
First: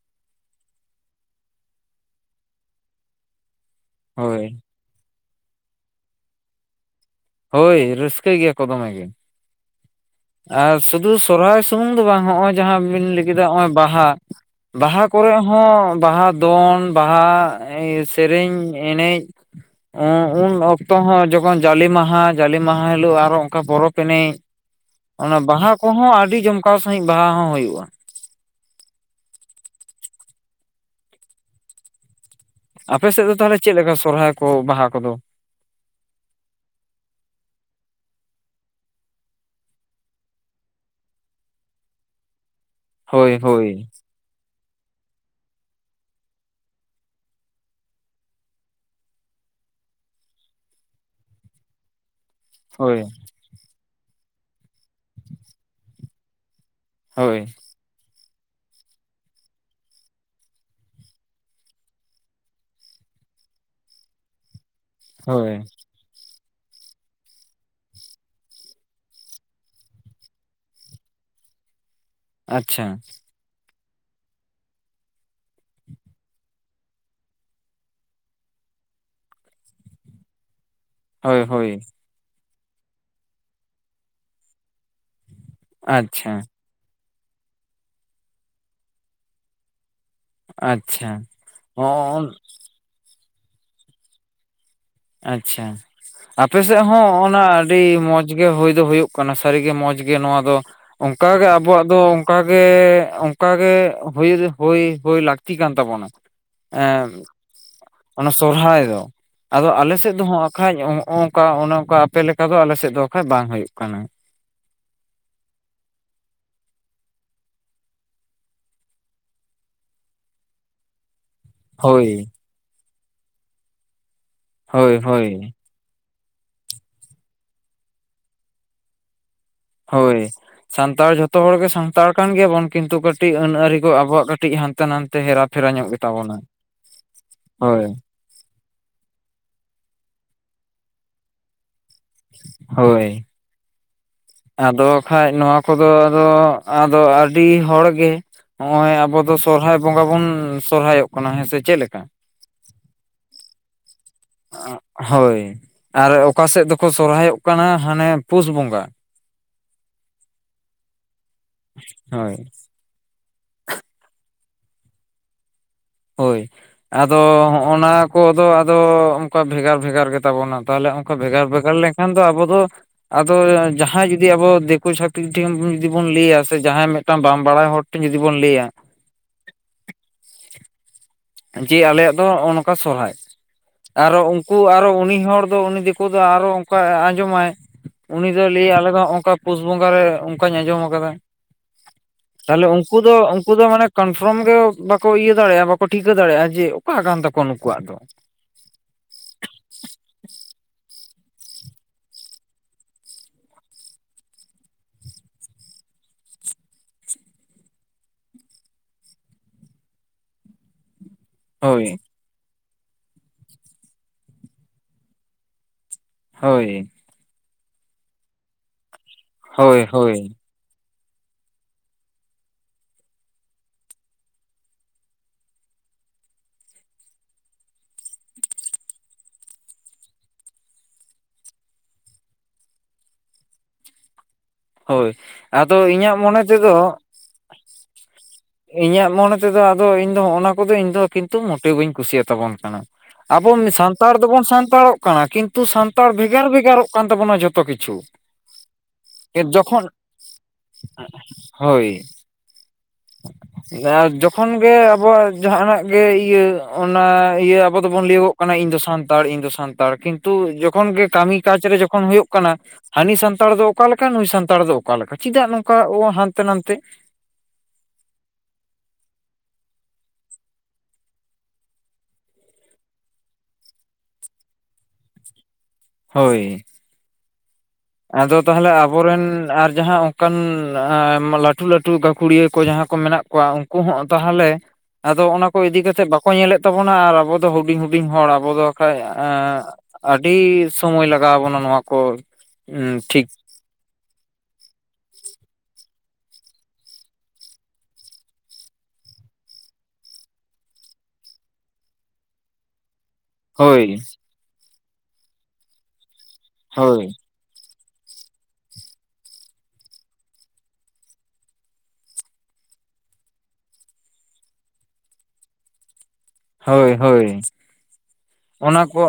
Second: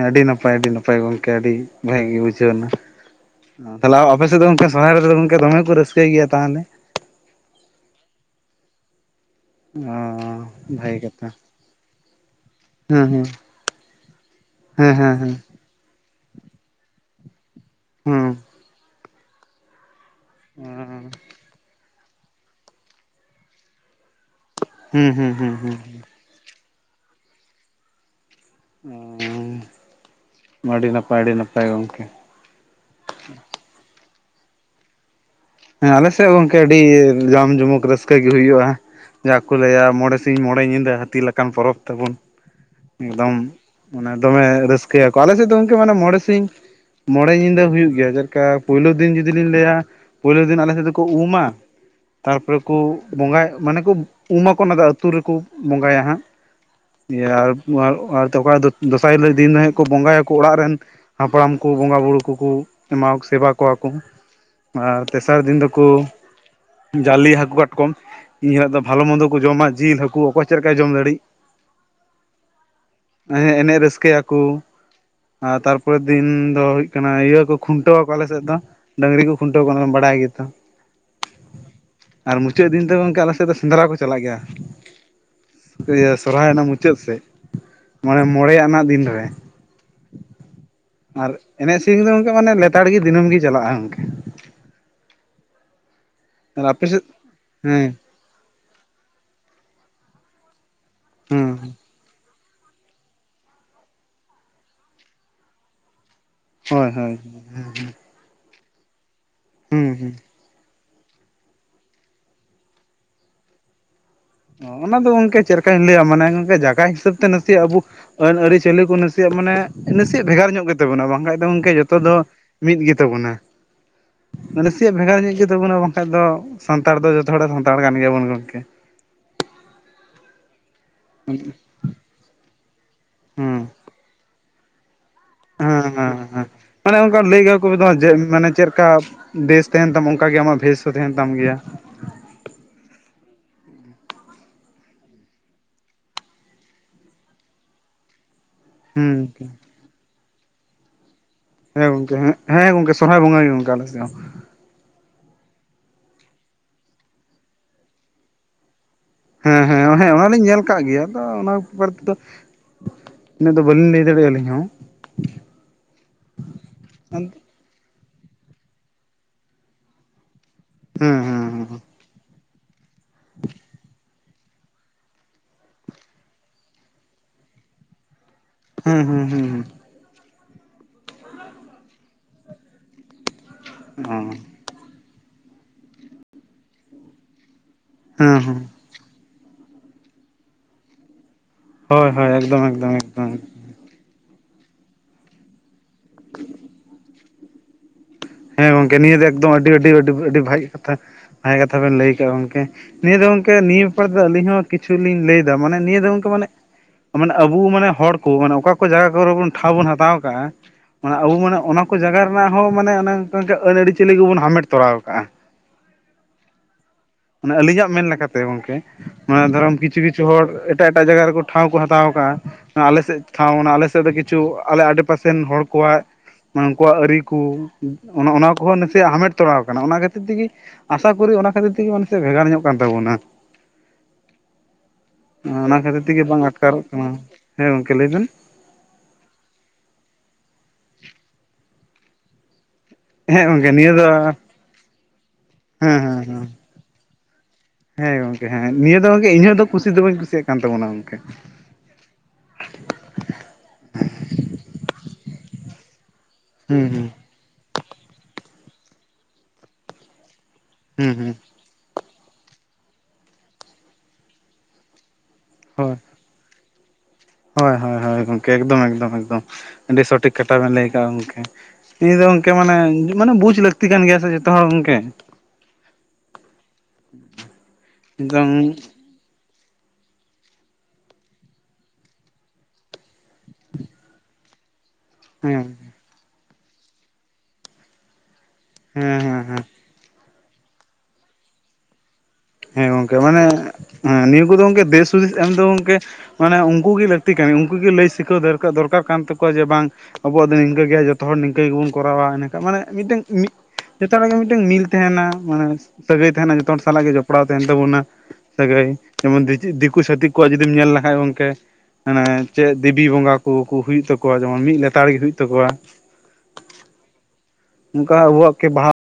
ᱟᱹᱰᱤ ᱱᱟᱯᱟᱭ ᱟᱹᱰᱤ ᱱᱟᱯᱟᱭ ᱜᱚᱝᱠᱮ ᱟᱹᱰᱤ ᱵᱷᱟᱹᱜᱮ ᱵᱩᱡᱷᱟᱹᱣ ᱮᱱᱟ᱾ ᱛᱟᱦᱚᱞᱮ ᱟᱯᱮ ᱥᱮᱫ ᱦᱳᱭ ᱫᱚ ᱥᱚᱨᱦᱟᱭ ᱨᱮᱫᱚ ᱜᱚᱝᱠᱮ ᱫᱚᱢᱮ ᱠᱚ ᱨᱟᱹᱥᱠᱟᱹᱭ ᱜᱮᱭᱟ ᱛᱟᱦᱚᱞᱮ? ᱦᱳᱭ ᱨᱟᱹᱥᱠᱟᱹᱭ ᱜᱮᱭᱟ ᱠᱚ ᱫᱚᱢᱮᱜᱮ᱾ ᱚ ᱟᱨ ᱵᱷᱟᱜᱮ ᱥᱩᱫᱷᱩ ᱠᱟᱛᱷᱟ ᱥᱚᱨᱦᱟᱭ ᱥᱩᱢᱩᱝ ᱫᱚ ᱵᱟᱝ ᱱᱚᱜᱼᱚᱭ ᱡᱟᱦᱟᱸ ᱵᱤᱱ ᱦᱮᱸ ᱞᱟᱹᱭ ᱠᱮᱫᱟ ᱱᱚᱜᱼᱚᱭ ᱵᱟᱦᱟ, ᱦᱮᱸ ᱦᱮᱸ ᱵᱟᱦᱟ ᱦᱮᱸ ᱠᱚᱨᱮ ᱦᱮᱸ ᱦᱚᱸ ᱵᱟᱦᱟ ᱫᱚᱱ ᱵᱟᱦᱟ ᱦᱩᱸ ᱥᱮᱨᱮᱧ ᱮᱱᱮᱡ ᱩᱱ ᱚᱠᱛᱚ ᱦᱩᱸ ᱦᱚᱸ ᱡᱚᱠᱷᱚᱱ ᱡᱟᱞᱮ ᱢᱟᱦᱟ ᱡᱟᱞᱮ ᱢᱟᱦᱟ ᱦᱤᱞᱳᱜ ᱟᱨᱚ ᱚᱱᱠᱟ ᱯᱚᱨᱚᱵᱽ ᱮᱱᱮᱡ᱾ ᱦᱩᱸ ᱦᱩᱸ ᱚᱱᱟ ᱦᱩᱸ ᱵᱟᱦᱟ ᱦᱩᱸ ᱠᱚᱦᱚᱸ ᱟᱹᱰᱤ ᱡᱚᱢᱠᱟᱣ ᱥᱟᱹᱦᱤᱡ ᱵᱟᱦᱟ ᱦᱚᱸ ᱦᱩᱭᱩᱜᱼᱟ᱾ ᱟᱹᱰᱤ ᱱᱟᱯᱟᱭ ᱟᱹᱰᱤ ᱱᱟᱯᱟᱭ ᱜᱚᱢᱠᱮ᱾ ᱟᱯᱮ ᱥᱮᱫ ᱫᱚ ᱛᱟᱦᱚᱞᱮ ᱪᱮᱫ ᱞᱮᱠᱟ ᱥᱚᱨᱦᱟᱭ ᱠᱚ ᱵᱟᱦᱟ ᱠᱚᱫᱚ? ᱦᱮᱸ ᱟᱞᱮᱥᱮᱫ ᱜᱚᱝᱠᱮ ᱟᱹᱰᱤ ᱡᱟᱢᱼ ᱡᱚᱢᱚᱠ ᱨᱟᱹᱥᱠᱟᱹ ᱜᱮ ᱦᱩᱭᱩᱜᱼᱟ᱾ ᱡᱟᱦᱟᱸ ᱠᱚ ᱞᱟᱹᱭᱟ ᱢᱚᱬᱮ ᱥᱤᱧ ᱢᱚᱬᱮ ᱧᱤᱫᱟᱹ ᱦᱟᱹᱛᱤ ᱞᱮᱠᱟᱱ ᱯᱚᱨᱚᱵᱽ ᱛᱟᱵᱩᱱ᱾ ᱮᱠᱫᱚᱢ ᱦᱳᱭ ᱦᱳᱭ ᱢᱟᱱᱮ ᱫᱚᱢᱮ ᱨᱟᱹᱥᱠᱟᱹᱭᱟᱠᱚ᱾ ᱟᱞᱮ ᱥᱮᱫ ᱫᱚ ᱜᱚᱝᱠᱮ ᱢᱟᱱᱮ ᱢᱚᱬᱮ ᱥᱤᱧ ᱢᱚᱬᱮ ᱧᱤᱫᱟᱹ ᱦᱩᱭᱩᱜ ᱜᱮᱭᱟ᱾ ᱪᱮᱫᱠᱟ ᱯᱳᱭᱞᱳ ᱫᱤᱱ ᱡᱩᱫᱤ ᱞᱤᱧ ᱞᱟᱹᱭᱟ, ᱯᱳᱭᱞᱳ ᱫᱤᱱ ᱟᱞᱮᱥᱮᱫ ᱫᱚᱠᱚ ᱩᱢᱟ᱾ ᱛᱟᱨᱯᱚᱨᱮ ᱠᱚ ᱦᱳᱭ ᱵᱚᱸᱜᱟᱭ ᱢᱟᱱᱮ ᱠᱚ ᱩᱢᱟ ᱠᱚ ᱚᱱᱟᱛ ᱨᱮᱠᱚ ᱵᱚᱸᱜᱟᱭᱟ ᱦᱟᱸᱜ᱾ ᱦᱳᱭ ᱟᱨ ᱟᱨ ᱚᱠᱟ ᱫᱚ ᱫᱚᱥᱟᱨ ᱦᱤᱞᱳᱜ ᱫᱤᱱ [unintelligible] ᱠᱚ ᱵᱚᱸᱜᱟᱭᱟᱠᱚ ᱚᱲᱟᱜ ᱨᱮᱱ᱾ ᱦᱟᱯᱲᱟᱢ ᱠᱚ ᱵᱚᱸᱜᱟ ᱵᱩᱨᱩ ᱠᱚᱠᱚ ᱮᱢᱟ ᱥᱮᱵᱟ ᱠᱚᱣᱟ ᱠᱚ᱾ ᱟᱨ ᱛᱮᱥᱟᱨ ᱫᱤᱱ ᱦᱳᱭ ᱫᱚᱠᱚ ᱡᱟᱞᱮ ᱦᱟᱹᱠᱩ ᱠᱟᱴᱠᱚᱢ ᱤᱧ ᱦᱤᱞᱳᱜ ᱫᱚ ᱡᱟᱞᱤ ᱦᱟᱹᱠᱩ ᱠᱟᱴᱠᱚᱢ, ᱵᱷᱟᱞᱚ ᱢᱚᱱᱫᱚ ᱠᱚ ᱡᱚᱢᱟ ᱡᱤᱞ ᱦᱟᱹᱠᱩ ᱚᱠᱚᱭ ᱪᱮᱫ ᱞᱮᱠᱟᱭ ᱡᱚᱢ ᱫᱟᱲᱮᱜ᱾ ᱟᱪᱪᱷᱟ ᱦᱮᱸ ᱮᱱᱮᱡ ᱨᱟᱹᱥᱠᱟᱹᱭᱟᱠᱚ ᱟᱨ ᱛᱟᱨᱯᱚᱨᱮ ᱫᱤᱱ ᱫᱚ ᱦᱳᱭᱳᱜ ᱠᱟᱱᱟ ᱤᱭᱟᱹ ᱠᱚ ᱠᱷᱩᱱᱴᱟᱹᱣᱟ ᱠᱚ ᱟᱞᱮ ᱥᱮᱫ ᱫᱚ᱾ ᱰᱟᱹᱝᱨᱤ ᱠᱚ ᱠᱷᱩᱱᱴᱟᱹᱣᱮᱢ ᱵᱟᱲᱟᱭ ᱜᱮᱛᱚ ᱦᱳᱭ ᱦᱳᱭ, ᱟᱨ ᱢᱩᱪᱟᱹᱫ ᱫᱤᱱ ᱫᱚ ᱜᱚᱝᱠᱮ ᱟᱞᱮ ᱥᱮᱫ ᱫᱚ ᱥᱮᱸᱫᱽᱨᱟ ᱠᱚ ᱪᱟᱞᱟᱜ ᱜᱮᱭᱟ᱾ ᱟᱪᱪᱷᱟ ᱥᱚᱨᱦᱟᱭ ᱨᱮᱱᱟᱜ ᱢᱩᱪᱟᱹᱫ ᱥᱮᱫ ᱢᱟᱱᱮ ᱢᱚᱬᱮ ᱟᱱᱟᱜ ᱫᱤᱱ ᱨᱮ, ᱟᱪᱪᱷᱟ ᱟᱨ ᱮᱱᱮᱡ ᱥᱮᱨᱮᱧ ᱦᱚᱸ ᱫᱚᱠ ᱢᱟᱱᱮ ᱞᱮᱛᱟᱲ ᱜᱮ ᱫᱤᱱᱟᱹᱢ ᱜᱮ ᱪᱟᱞᱟᱜᱼᱟ᱾ ᱟᱪᱪᱷᱟ ᱟᱯᱮ ᱥᱮᱫ ᱦᱚᱸ ᱚᱱᱟ ᱟᱹᱰᱤ ᱦᱮᱸ ᱢᱚᱡᱽ [unintelligible] ᱢᱚ ᱜᱮ ᱦᱩᱭᱩᱜ ᱠᱟᱱᱟ ᱥᱟᱹᱨᱤᱜᱮ ᱢᱚᱸᱡᱽ ᱜᱮ ᱱᱚᱣᱟ ᱫᱚ ᱚᱱᱠᱟᱜᱮ ᱦᱮᱸ ᱟᱵᱚᱣᱟᱜ ᱫᱚ᱾ ᱚᱱᱠᱟᱜᱮ ᱚᱱᱠᱟ ᱜᱮ ᱦᱩᱭ ᱦᱚ ᱞᱟᱹᱠᱛᱤ ᱠᱟᱱ ᱛᱟᱵᱚᱱᱟ᱾ ᱦᱳᱭ ᱦᱳᱭ, ᱮᱸ [inaudible] ᱚᱱᱟ ᱥᱚᱨᱚᱦᱟᱭ ᱫᱚ [inaudible] ᱟᱫᱚ ᱦᱩᱸ ᱦᱩᱸ ᱟᱞᱮᱮᱥᱮᱫ ᱫᱚ ᱦᱚᱸ ᱵᱟᱠᱷᱟᱡ ᱱᱚᱜ ᱱᱚᱝᱠᱟ ᱚᱱᱮ ᱚᱱᱠᱟ ᱟᱯᱮ ᱞᱮᱠᱟ ᱫᱚ ᱟᱞᱮᱥᱮᱫ ᱫᱚ ᱵᱟᱠᱷᱟᱡ ᱵᱟᱝ ᱦᱩᱭᱩᱜ ᱠᱟᱱᱟ᱾ ᱚᱱᱟ ᱫᱚ ᱜᱚᱝᱠᱮ ᱪᱮᱫ ᱞᱮᱠᱟᱧ ᱞᱟᱹᱭᱟ ᱢᱟᱱᱮ ᱜᱚᱝᱠᱮ ᱡᱟᱭᱜᱟ ᱦᱤᱥᱟᱹᱵ ᱛᱮ ᱱᱟᱥᱮᱭᱟᱜ ᱟᱵᱚ ᱟᱹᱱ ᱟᱹᱨᱤᱪᱟᱹᱞᱤ ᱠᱚ ᱱᱟᱥᱮᱭᱟᱜ ᱢᱟᱱᱮ ᱱᱟᱥᱮᱭᱟᱜ ᱵᱷᱮᱜᱟᱨ ᱧᱚᱜ ᱜᱮᱛᱟ ᱵᱚᱱᱟ ᱵᱟᱝ ᱠᱷᱟᱱ ᱜᱚᱝᱠᱮ ᱡᱚᱛᱚ ᱦᱳᱭ ᱫᱚ ᱢᱤᱫ ᱜᱮᱛᱟ ᱵᱚᱱᱟ ᱢᱟᱱᱮ ᱦᱳᱭ ᱱᱟᱥᱮᱭᱟᱜ ᱵᱷᱮᱜᱟᱨ ᱦᱳᱭ ᱧᱚᱜ ᱜᱮ ᱛᱟᱵᱚᱱᱟ ᱵᱟᱝ, ᱵᱟᱠᱷᱟᱡ ᱫᱚ ᱥᱟᱱᱛᱟᱲ ᱫᱚ ᱡᱚᱛᱚ ᱦᱚᱲ ᱥᱟᱱᱛᱟᱲ ᱠᱟᱱ ᱜᱮᱭᱟ ᱵᱚᱱ ᱜᱚᱝᱠᱮ᱾ ᱦᱳᱭ ᱥᱟᱱᱛᱟᱲ ᱡᱚᱛᱚ ᱦᱚᱲ ᱜᱮ ᱥᱟᱱᱛᱟᱲ ᱠᱟᱱ ᱜᱮᱭᱟᱵᱚᱱ ᱠᱤᱱᱛᱩ ᱠᱟᱹᱴᱤᱡ ᱟᱹᱱ ᱦᱩᱸ ᱟᱹᱤ ᱠᱚ ᱟᱵᱚᱣᱟᱜ ᱠᱟᱹᱴᱤᱡ ᱦᱟᱱᱛᱮ ᱱᱟᱛᱮ ᱦᱮᱨᱟ ᱯᱷᱮᱨᱟ ᱧᱚᱜ ᱦᱮᱸ ᱦᱮᱸ ᱜᱮᱛᱟᱵᱚᱱᱟ ᱦᱮᱸ ᱢᱟᱱᱮ ᱚᱱᱠᱟ ᱞᱟᱹᱭ ᱜᱮᱭᱟ ᱠᱚ ᱦᱳᱭ ᱡᱮ ᱢᱟᱱᱮ ᱪᱮᱫ ᱞᱮᱠᱟ [unintelligible] ᱫᱮᱥ ᱛᱟᱦᱮᱱ ᱛᱟᱢᱟ ᱚᱱᱠᱟᱜ ᱜᱮ ᱟᱢᱟᱜ ᱵᱷᱮᱥ ᱦᱚᱸ ᱛᱟᱦᱮᱱ ᱛᱟᱢ ᱜᱮᱭᱟ, ᱦᱳᱭ, [inaudible] ᱟᱫᱚ ᱠᱷᱟᱱᱡ ᱱᱚᱣᱟ ᱠᱚᱫᱚ ᱟᱫᱚ ᱟᱹᱰᱤ ᱦᱚᱲᱜᱮ ᱱᱚᱜ ᱚᱭ ᱟᱵᱚ ᱦᱩᱸ ᱫᱚ ᱥᱚᱦᱟᱨᱟᱭ ᱵᱚᱸᱜᱟ ᱵᱚᱱ ᱥᱚᱨᱦᱟᱭᱚᱜ ᱠᱟᱱᱟ ᱦᱮᱸᱥᱮ ᱦᱮᱸ ᱜᱚᱝᱠᱮ ᱦᱮᱸ ᱜᱚᱝᱠᱮ ᱥᱚᱨᱦᱟᱭ ᱵᱚᱸᱜᱟ ᱜᱮ ᱜᱚᱝᱠᱮ ᱟᱞᱮ ᱦᱚ᱾ ᱦᱳᱭ ᱟᱨ ᱚᱠᱟ ᱥᱮᱫ ᱫᱚᱠᱚ ᱥᱚᱨᱦᱟᱭᱚᱜ ᱠᱟᱱᱟ ᱦᱟᱱᱮ ᱯᱩᱥ ᱵᱚᱸᱜᱟ᱾ ᱦᱮᱸ ᱦᱮᱸ ᱦᱮᱸ ᱚᱱᱟᱞᱤᱧ ᱧᱮᱞ ᱠᱟᱜ ᱜᱮᱭᱟ ᱟᱫᱚ ᱚᱱᱟ ᱵᱮᱯᱟᱨ ᱛᱮ ᱫᱚ ᱦᱳᱭ ᱩᱱᱟᱹᱜ ᱫᱚ ᱵᱟᱹᱞᱤᱧ ᱞᱟᱹᱭ ᱫᱟᱲᱮᱭᱟᱜ-ᱟ ᱟᱹᱞᱤᱧ ᱦᱚ᱾ ᱦᱳᱭ ᱟᱫᱚ ᱦᱚᱜᱼᱱᱟ ᱠᱚᱫᱚ ᱟᱫᱚ ᱚᱱᱠᱟ ᱵᱷᱮᱜᱟᱨ ᱵᱷᱮᱜᱟᱨ ᱜᱮ ᱛᱟᱵᱚᱱᱟ᱾ ᱛᱟᱦᱚᱞᱮ ᱦᱩᱸ ᱚᱱᱠᱟ ᱵᱷᱮᱜᱟᱨ ᱵᱷᱮᱜᱟᱨ ᱦᱩᱸ ᱞᱮᱱᱠᱷᱟᱱ ᱫᱚ ᱟᱵᱚ ᱫᱚ, ᱟᱫᱚ ᱡᱟᱦᱟᱸᱭ ᱡᱩᱫᱤ ᱟᱵᱚ ᱫᱤᱠᱩ ᱪᱷᱟᱹᱛᱤᱠ ᱴᱷᱮᱱ ᱡᱩᱫᱤ ᱵᱚᱱ ᱞᱟᱹᱭᱟ ᱥᱮ ᱡᱟᱦᱟᱸᱭ ᱢᱤᱫᱴᱟᱝ ᱵᱟᱝᱢ ᱵᱟᱲᱟᱭ ᱦᱚᱲ ᱢᱤᱫᱴᱮᱱ ᱡᱩᱫᱤ ᱵᱚᱱ ᱞᱟᱹᱭᱟ, ᱦᱩᱸ ᱦᱩᱸ ᱦᱩᱸ ᱦᱩᱸ, ᱡᱮ ᱟᱞᱮᱭᱟᱜ ᱫᱚ ᱱᱚᱜ-ᱚ ᱱᱚᱝᱠᱟ ᱥᱚᱨᱦᱟᱭ ᱟᱨᱚ ᱦᱩᱸ ᱩᱱᱠᱩ ᱟᱨᱚ ᱩᱱᱤ ᱦᱚᱲ ᱩᱱᱤ ᱫᱤᱠᱩ ᱫᱚ ᱟᱨᱚ ᱚᱱ ᱟᱸᱡᱚᱢᱟᱭ ᱩᱱᱤ ᱦᱩᱸ ᱫᱚᱭ ᱦᱩᱸ ᱞᱟᱹᱭᱟ ᱟᱞᱮ ᱫᱚ ᱚᱱᱠᱟ ᱯᱩᱥ ᱵᱚᱸᱜᱟ ᱨᱮ ᱚᱱᱠᱟᱧ ᱟᱸᱡᱚᱢ ᱟᱠᱟᱫᱟ ᱦᱳᱭ ᱦᱳᱭ ᱮᱠᱫᱚᱢ ᱛᱟᱦᱚᱞᱮ ᱮᱠᱫᱚᱢ ᱩᱱᱠᱩ ᱫᱚ ᱮᱠᱫᱚᱢ ᱩᱱᱠᱩ ᱫᱚ ᱢᱟᱱᱮ ᱠᱚᱱᱯᱷᱟᱨᱢ ᱜᱮ ᱵᱟᱠᱚ ᱫᱟᱲᱭᱟᱜ-ᱟ ᱵᱟᱠᱚ ᱴᱷᱤᱠᱟᱹ ᱡᱮ ᱚᱠᱟ ᱠᱟᱱ ᱛᱟᱠᱚᱣᱟ ᱱᱩᱠᱩ ᱣᱟᱜ ᱫᱚ᱾ ᱦᱮᱸ ᱜᱚᱝᱠᱮ ᱱᱤᱭᱟᱹ ᱫᱚ ᱮᱠᱫᱚᱢ ᱟᱹᱰᱤ ᱟᱹᱰᱤ ᱟᱹᱰᱤ ᱟᱹᱰᱤ ᱵᱷᱟᱜᱤ ᱠᱟᱛᱷᱟ ᱵᱷᱟᱜᱮ ᱠᱟᱛᱷᱟ ᱵᱮᱱ ᱞᱟᱹᱭ ᱠᱟᱜ-ᱟ ᱜᱚᱝᱠᱮ᱾ ᱱᱤᱭᱟᱹ ᱫᱚ ᱜᱚᱝᱠᱮ ᱱᱤᱭᱟᱹ ᱵᱮᱯᱟᱨ ᱫᱚ ᱟᱹᱞᱤᱧ ᱦᱚᱸ ᱠᱤᱪᱷᱩ ᱞᱤᱧ ᱞᱟᱹᱭᱮᱫᱟ ᱢᱟᱱᱮ ᱱᱤᱭᱟᱹ ᱫᱚ ᱜᱚᱝᱠᱮ ᱢᱟᱱᱮ ᱢᱟᱱᱮ ᱟᱵᱚ ᱢᱟᱱᱮ ᱦᱚᱲ ᱠᱚ ᱢᱟᱱᱮ ᱚᱠᱟ ᱠᱚ ᱡᱟᱭᱜᱟ ᱠᱚᱨᱮ ᱴᱷᱟᱶ ᱵᱚᱱ ᱦᱟᱛᱟᱣ ᱟᱠᱟᱜᱼᱟ ᱢᱟᱱᱮ ᱟᱵᱚ ᱢᱟᱱᱮ ᱚᱱᱟ ᱦᱳᱭ ᱠᱚ ᱡᱟᱭᱜᱟ ᱨᱮᱱᱟᱜ ᱦᱚᱸ ᱢᱟᱱᱮ ᱚᱱᱮ ᱜᱮ ᱟᱹᱱ ᱟᱹᱨᱤᱪᱟᱹᱞᱤ ᱜᱮᱵᱚᱱ ᱦᱟᱢᱮᱴ ᱛᱚᱨᱟᱣ ᱟᱠᱟᱫ-ᱟ᱾ ᱦᱳᱭ, ᱢᱟᱱᱮ ᱟᱹᱞᱤᱧᱟᱜ ᱢᱮᱱ ᱞᱮᱠᱟᱛᱮ ᱜᱚᱝᱠᱮ ᱢᱟᱱᱮ ᱫᱷᱚᱨᱚᱢ ᱦᱳᱭ ᱠᱤᱪᱷᱩ ᱦᱳᱭ ᱠᱤᱪᱷᱩ ᱦᱚᱲ ᱮᱴᱟᱜ ᱮᱴᱟᱜ ᱡᱟᱭᱜᱟ ᱨᱮ ᱠᱚ ᱴᱷᱟᱶ ᱠᱚ ᱦᱟᱛᱟᱣ ᱟᱠᱟᱫ-ᱟ᱾ ᱟᱞᱮ ᱥᱮᱫ ᱴᱷᱟᱶ ᱚᱱᱟ ᱟᱞᱮ ᱥᱮᱫ ᱫᱚ ᱠᱤᱪᱷᱩ ᱟᱞᱮ ᱟᱰᱮ ᱯᱟᱥᱮ ᱨᱮᱱ ᱦᱚᱲ ᱠᱚᱣᱟᱜ ᱩᱱᱠᱩᱣᱟᱜ ᱟᱹᱨᱤ ᱠᱚ ᱚᱱᱟ ᱠᱚᱦᱚᱸ ᱱᱟᱥᱮᱭᱟᱜ ᱦᱟᱢᱮᱴ ᱛᱚᱨᱟᱣ ᱟᱠᱟᱱᱟ ᱚᱱᱟ ᱠᱷᱟᱹᱛᱤᱨ ᱛᱮᱜᱮ ᱟᱥᱟ ᱠᱚᱨᱤ ᱚᱱᱟ ᱠᱷᱟᱹᱛᱤᱨ ᱛᱮᱜᱮ ᱢᱟᱱᱮᱫ ᱵᱷᱮᱜᱟᱨ ᱧᱚᱜ ᱟᱠᱟᱱ ᱛᱟᱵᱚᱱᱟ᱾ ᱦᱳᱭ ᱚᱱᱟ ᱟᱫᱚ ᱠᱷᱟᱹᱛᱤᱨ ᱤᱧᱟᱹᱜ ᱛᱮᱜᱮ ᱵᱟᱝ ᱢᱚᱱᱮ ᱟᱴᱠᱟᱨᱚᱜ ᱛᱮᱫᱚ ᱠᱟᱱᱟ ᱦᱮᱸ ᱜᱚᱝᱠᱮ ᱞᱟᱹᱭ ᱵᱮᱱ? ᱤᱧᱟᱹᱜ ᱢᱚᱱᱮ ᱛᱮᱫᱚ ᱟᱫᱚ ᱤᱧ ᱫᱚ ᱱᱚᱜ ᱱᱚᱣᱟ ᱠᱚᱫᱚ ᱤᱧ ᱫᱚ ᱠᱤᱱᱛᱩ ᱟᱫᱚ ᱵᱟᱹᱧ ᱠᱩᱥᱤᱭᱟ ᱛᱟᱵᱚᱱ ᱠᱟᱱᱟ᱾ ᱦᱮᱸ ᱟᱵᱚ ᱜᱚᱝᱠᱮ ᱱᱤᱭᱟᱹ ᱫᱚ ᱥᱟᱱᱛᱟᱲ ᱫᱚᱵᱚᱱ ᱦᱮᱸ ᱥᱟᱱᱛᱟᱲᱚᱜ ᱠᱟᱱᱟ ᱠᱤᱱᱛᱩ ᱥᱟᱱᱛᱟᱲ ᱦᱮᱸ ᱵᱷᱮᱜᱟᱨ ᱦᱮᱸ ᱵᱷᱮᱜᱟᱨᱚᱜ ᱠᱟᱱ ᱛᱟᱵᱚᱱᱟ ᱡᱚᱛᱚ, ᱠᱤᱪᱷᱩ ᱦᱮᱸ ᱜᱚᱝᱠᱮ ᱦᱮᱸ ᱱᱤᱭᱟᱹ ᱫᱚ ᱜᱚᱢᱠᱮ ᱤᱧ ᱫᱚ ᱠᱩᱥᱤ ᱡᱚᱠᱷᱚᱱ ᱫᱚ ᱵᱟᱹᱧ ᱠᱩᱥᱤᱭᱟᱜ ᱠᱟᱱ ᱛᱟᱵᱚᱱᱟ ᱜᱚᱝᱠᱮ᱾ ᱦᱳᱭ, ᱟᱨ ᱡᱚᱠᱷᱚᱱ ᱜᱮ ᱟᱵᱚᱣᱟᱜ ᱡᱟᱦᱟᱱᱟᱜ ᱜᱮ ᱤᱭᱟᱹ ᱦᱩᱸ ᱚᱱᱟ ᱦᱩᱸ ᱤᱭᱟᱹ ᱟᱵᱚ ᱫᱚᱵᱚᱱ ᱞᱟᱹᱭᱚᱜ ᱠᱟᱱᱟ ᱤᱧ ᱫᱚ ᱥᱟᱱᱛᱟᱲ ᱤᱧ ᱫᱚ ᱥᱟᱱᱛᱟᱲ ᱠᱤᱱᱛᱩ ᱡᱚᱠᱷᱚᱱ ᱜᱮ ᱦᱩᱸ ᱦᱩᱸ ᱠᱟᱹᱢᱤ ᱠᱟᱡᱽ ᱨᱮ ᱡᱚᱠᱷᱚᱱ ᱦᱳᱭᱳᱜ ᱦᱟᱹᱱᱤ ᱥᱟᱱᱛᱟᱲ ᱫᱚ ᱚᱠᱟ ᱞᱮᱠᱟ ᱱᱩᱭ ᱥᱟᱱᱛᱟᱲ ᱫᱚ ᱚᱠᱟ ᱞᱮᱠᱟ ᱪᱮᱫᱟᱜ ᱱᱚᱝᱠᱟ ᱦᱳᱭ ᱦᱟᱱᱛᱮ ᱱᱟᱛᱮ? ᱦᱳᱭ ᱦᱳᱭ ᱦᱳᱭ ᱜᱚᱢᱠᱮ ᱮᱠᱫᱚᱢ ᱮᱠᱫᱚᱢ ᱮᱠᱫᱚᱢ ᱟᱹᱰᱤ ᱥᱚᱴᱷᱤᱠ ᱠᱟᱛᱷᱟ ᱵᱮᱱ ᱞᱟᱹᱭ ᱠᱟᱜᱼᱟ ᱜᱚᱢᱠᱮ᱾ ᱱᱤᱭᱮ ᱫᱚ ᱜᱚᱝᱠᱮ ᱢᱟᱱᱮ ᱢᱟᱱᱮ ᱵᱩᱡ ᱞᱟᱹᱠᱛᱤ ᱠᱟᱱ ᱜᱮᱭᱟ ᱥᱮ ᱡᱷᱚᱛᱚ ᱦᱚᱲ ᱜᱚᱝᱠᱮ᱾ ᱦᱳᱸᱭ [unintelligible] ᱟᱫᱚ ᱮᱠᱫᱚᱢ ᱛᱟᱦᱚᱞᱮ ᱟᱵᱚᱨᱮᱱ ᱟᱨ ᱡᱟᱸᱦᱟᱭ ᱚᱱᱠᱟᱱ ᱞᱟᱹᱴᱩ ᱞᱟᱹᱴᱩ ᱜᱟᱹᱠᱷᱩᱲᱤᱭᱟᱹ ᱠᱚ ᱡᱟᱦᱟ ᱠᱚ ᱢᱮᱱᱟᱜ ᱠᱚᱣᱟ ᱩᱱᱠᱩ ᱦᱚᱸ ᱛᱟᱦᱚᱸᱞᱮ ᱟᱫᱚ ᱚᱱᱟ ᱠᱚ ᱦᱮᱸ ᱤᱫᱤ ᱠᱟᱛᱮᱫ ᱵᱟᱠᱚ ᱧᱮᱞᱮᱫ ᱛᱟᱵᱚᱱᱟ ᱟᱨ ᱟᱵᱚ ᱫᱚ ᱦᱩᱸᱰᱤᱧ ᱦᱩᱸᱰᱤᱧ ᱦᱚᱲ ᱟᱵᱚ ᱫᱚ ᱵᱟᱠᱷᱟᱡ ᱦᱮᱸ ᱦᱮᱸ ᱦᱮᱸ ᱟᱹᱰᱤ ᱥᱚᱢᱚᱭ ᱞᱟᱜᱟᱣ ᱵᱚᱱᱟ ᱱᱚᱣᱟ ᱠᱚ, ᱦᱮᱸ ᱜᱚᱝᱠᱮ ᱴᱷᱤᱠ ᱢᱟᱱᱮ ᱱᱤᱭᱟᱹ ᱠᱚᱫᱚ ᱜᱚᱝᱠᱮ ᱫᱮᱥ ᱦᱩᱫᱤᱥ ᱮᱢ ᱫᱚ ᱜᱚᱝᱠᱮ ᱢᱟᱱᱮ ᱩᱱᱠᱩ ᱜᱮ ᱞᱟᱹᱠᱛᱤ ᱠᱟᱱᱟ ᱩᱱᱠᱩᱜ ᱜᱮ ᱞᱟᱹᱭ ᱥᱤᱠᱷᱟᱹᱣ ᱫᱚᱨᱠᱟᱨ ᱠᱟᱱ ᱛᱟᱠᱚᱣᱟ ᱡᱮ ᱵᱟᱝ, ᱟᱵᱚᱣᱟᱜ ᱫᱚ ᱱᱤᱝᱠᱟᱹ ᱜᱮᱭᱟ ᱡᱷᱚᱛᱚ ᱦᱚᱲ ᱱᱤᱝᱠᱟᱹ ᱜᱮᱵᱚᱱ ᱠᱚᱨᱟᱣᱟ ᱮᱸᱰᱮᱠᱷᱟᱡ ᱢᱟᱱᱮ ᱢᱤᱫᱴᱟᱝ ᱢᱤᱫ ᱦᱳᱭ ᱟᱫᱚ ᱜᱚᱢᱠᱮ ᱢᱤᱞ ᱛᱟᱸᱦᱮᱱᱟ ᱢᱟᱱᱮ ᱥᱟᱹᱜᱟᱹᱭ ᱛᱟᱦᱮᱱᱟ ᱡᱷᱚᱛᱚ ᱦᱚᱲ ᱥᱟᱞᱟᱜ ᱦᱳᱭ ᱜᱮ ᱡᱚᱯᱲᱟᱣ ᱛᱟᱦᱮᱸᱱ ᱛᱟᱵᱚᱱᱟ᱾ ᱥᱟᱹᱜᱟᱹᱭ ᱡᱮᱢᱚᱱ ᱫᱤᱠᱩ ᱡᱷᱟᱛᱤᱠ ᱠᱚᱣᱟᱜ ᱡᱩᱫᱤᱢ ᱧᱮᱞ ᱞᱮᱠᱷᱟᱡ ᱜᱚᱢᱠᱮ, ᱢᱟᱱᱮ ᱪᱮᱫ ᱫᱮᱵᱤ ᱵᱚᱸᱜᱟ ᱠᱩ ᱦᱩᱭᱩᱜ ᱛᱟᱠᱚᱣᱟ ᱡᱮᱢᱚᱱ ᱢᱤᱫ ᱞᱮᱛᱟᱲ ᱜᱮ ᱦᱩᱭᱩᱜ ᱛᱟᱠᱚᱣᱟ᱾ ᱦᱳᱭ ᱦᱳᱭ ᱚᱱᱠᱟ ᱟᱹᱵᱚᱣᱟᱜ ᱠᱤ ᱚᱱᱟ ᱵᱟᱸᱦᱟ ᱠᱚ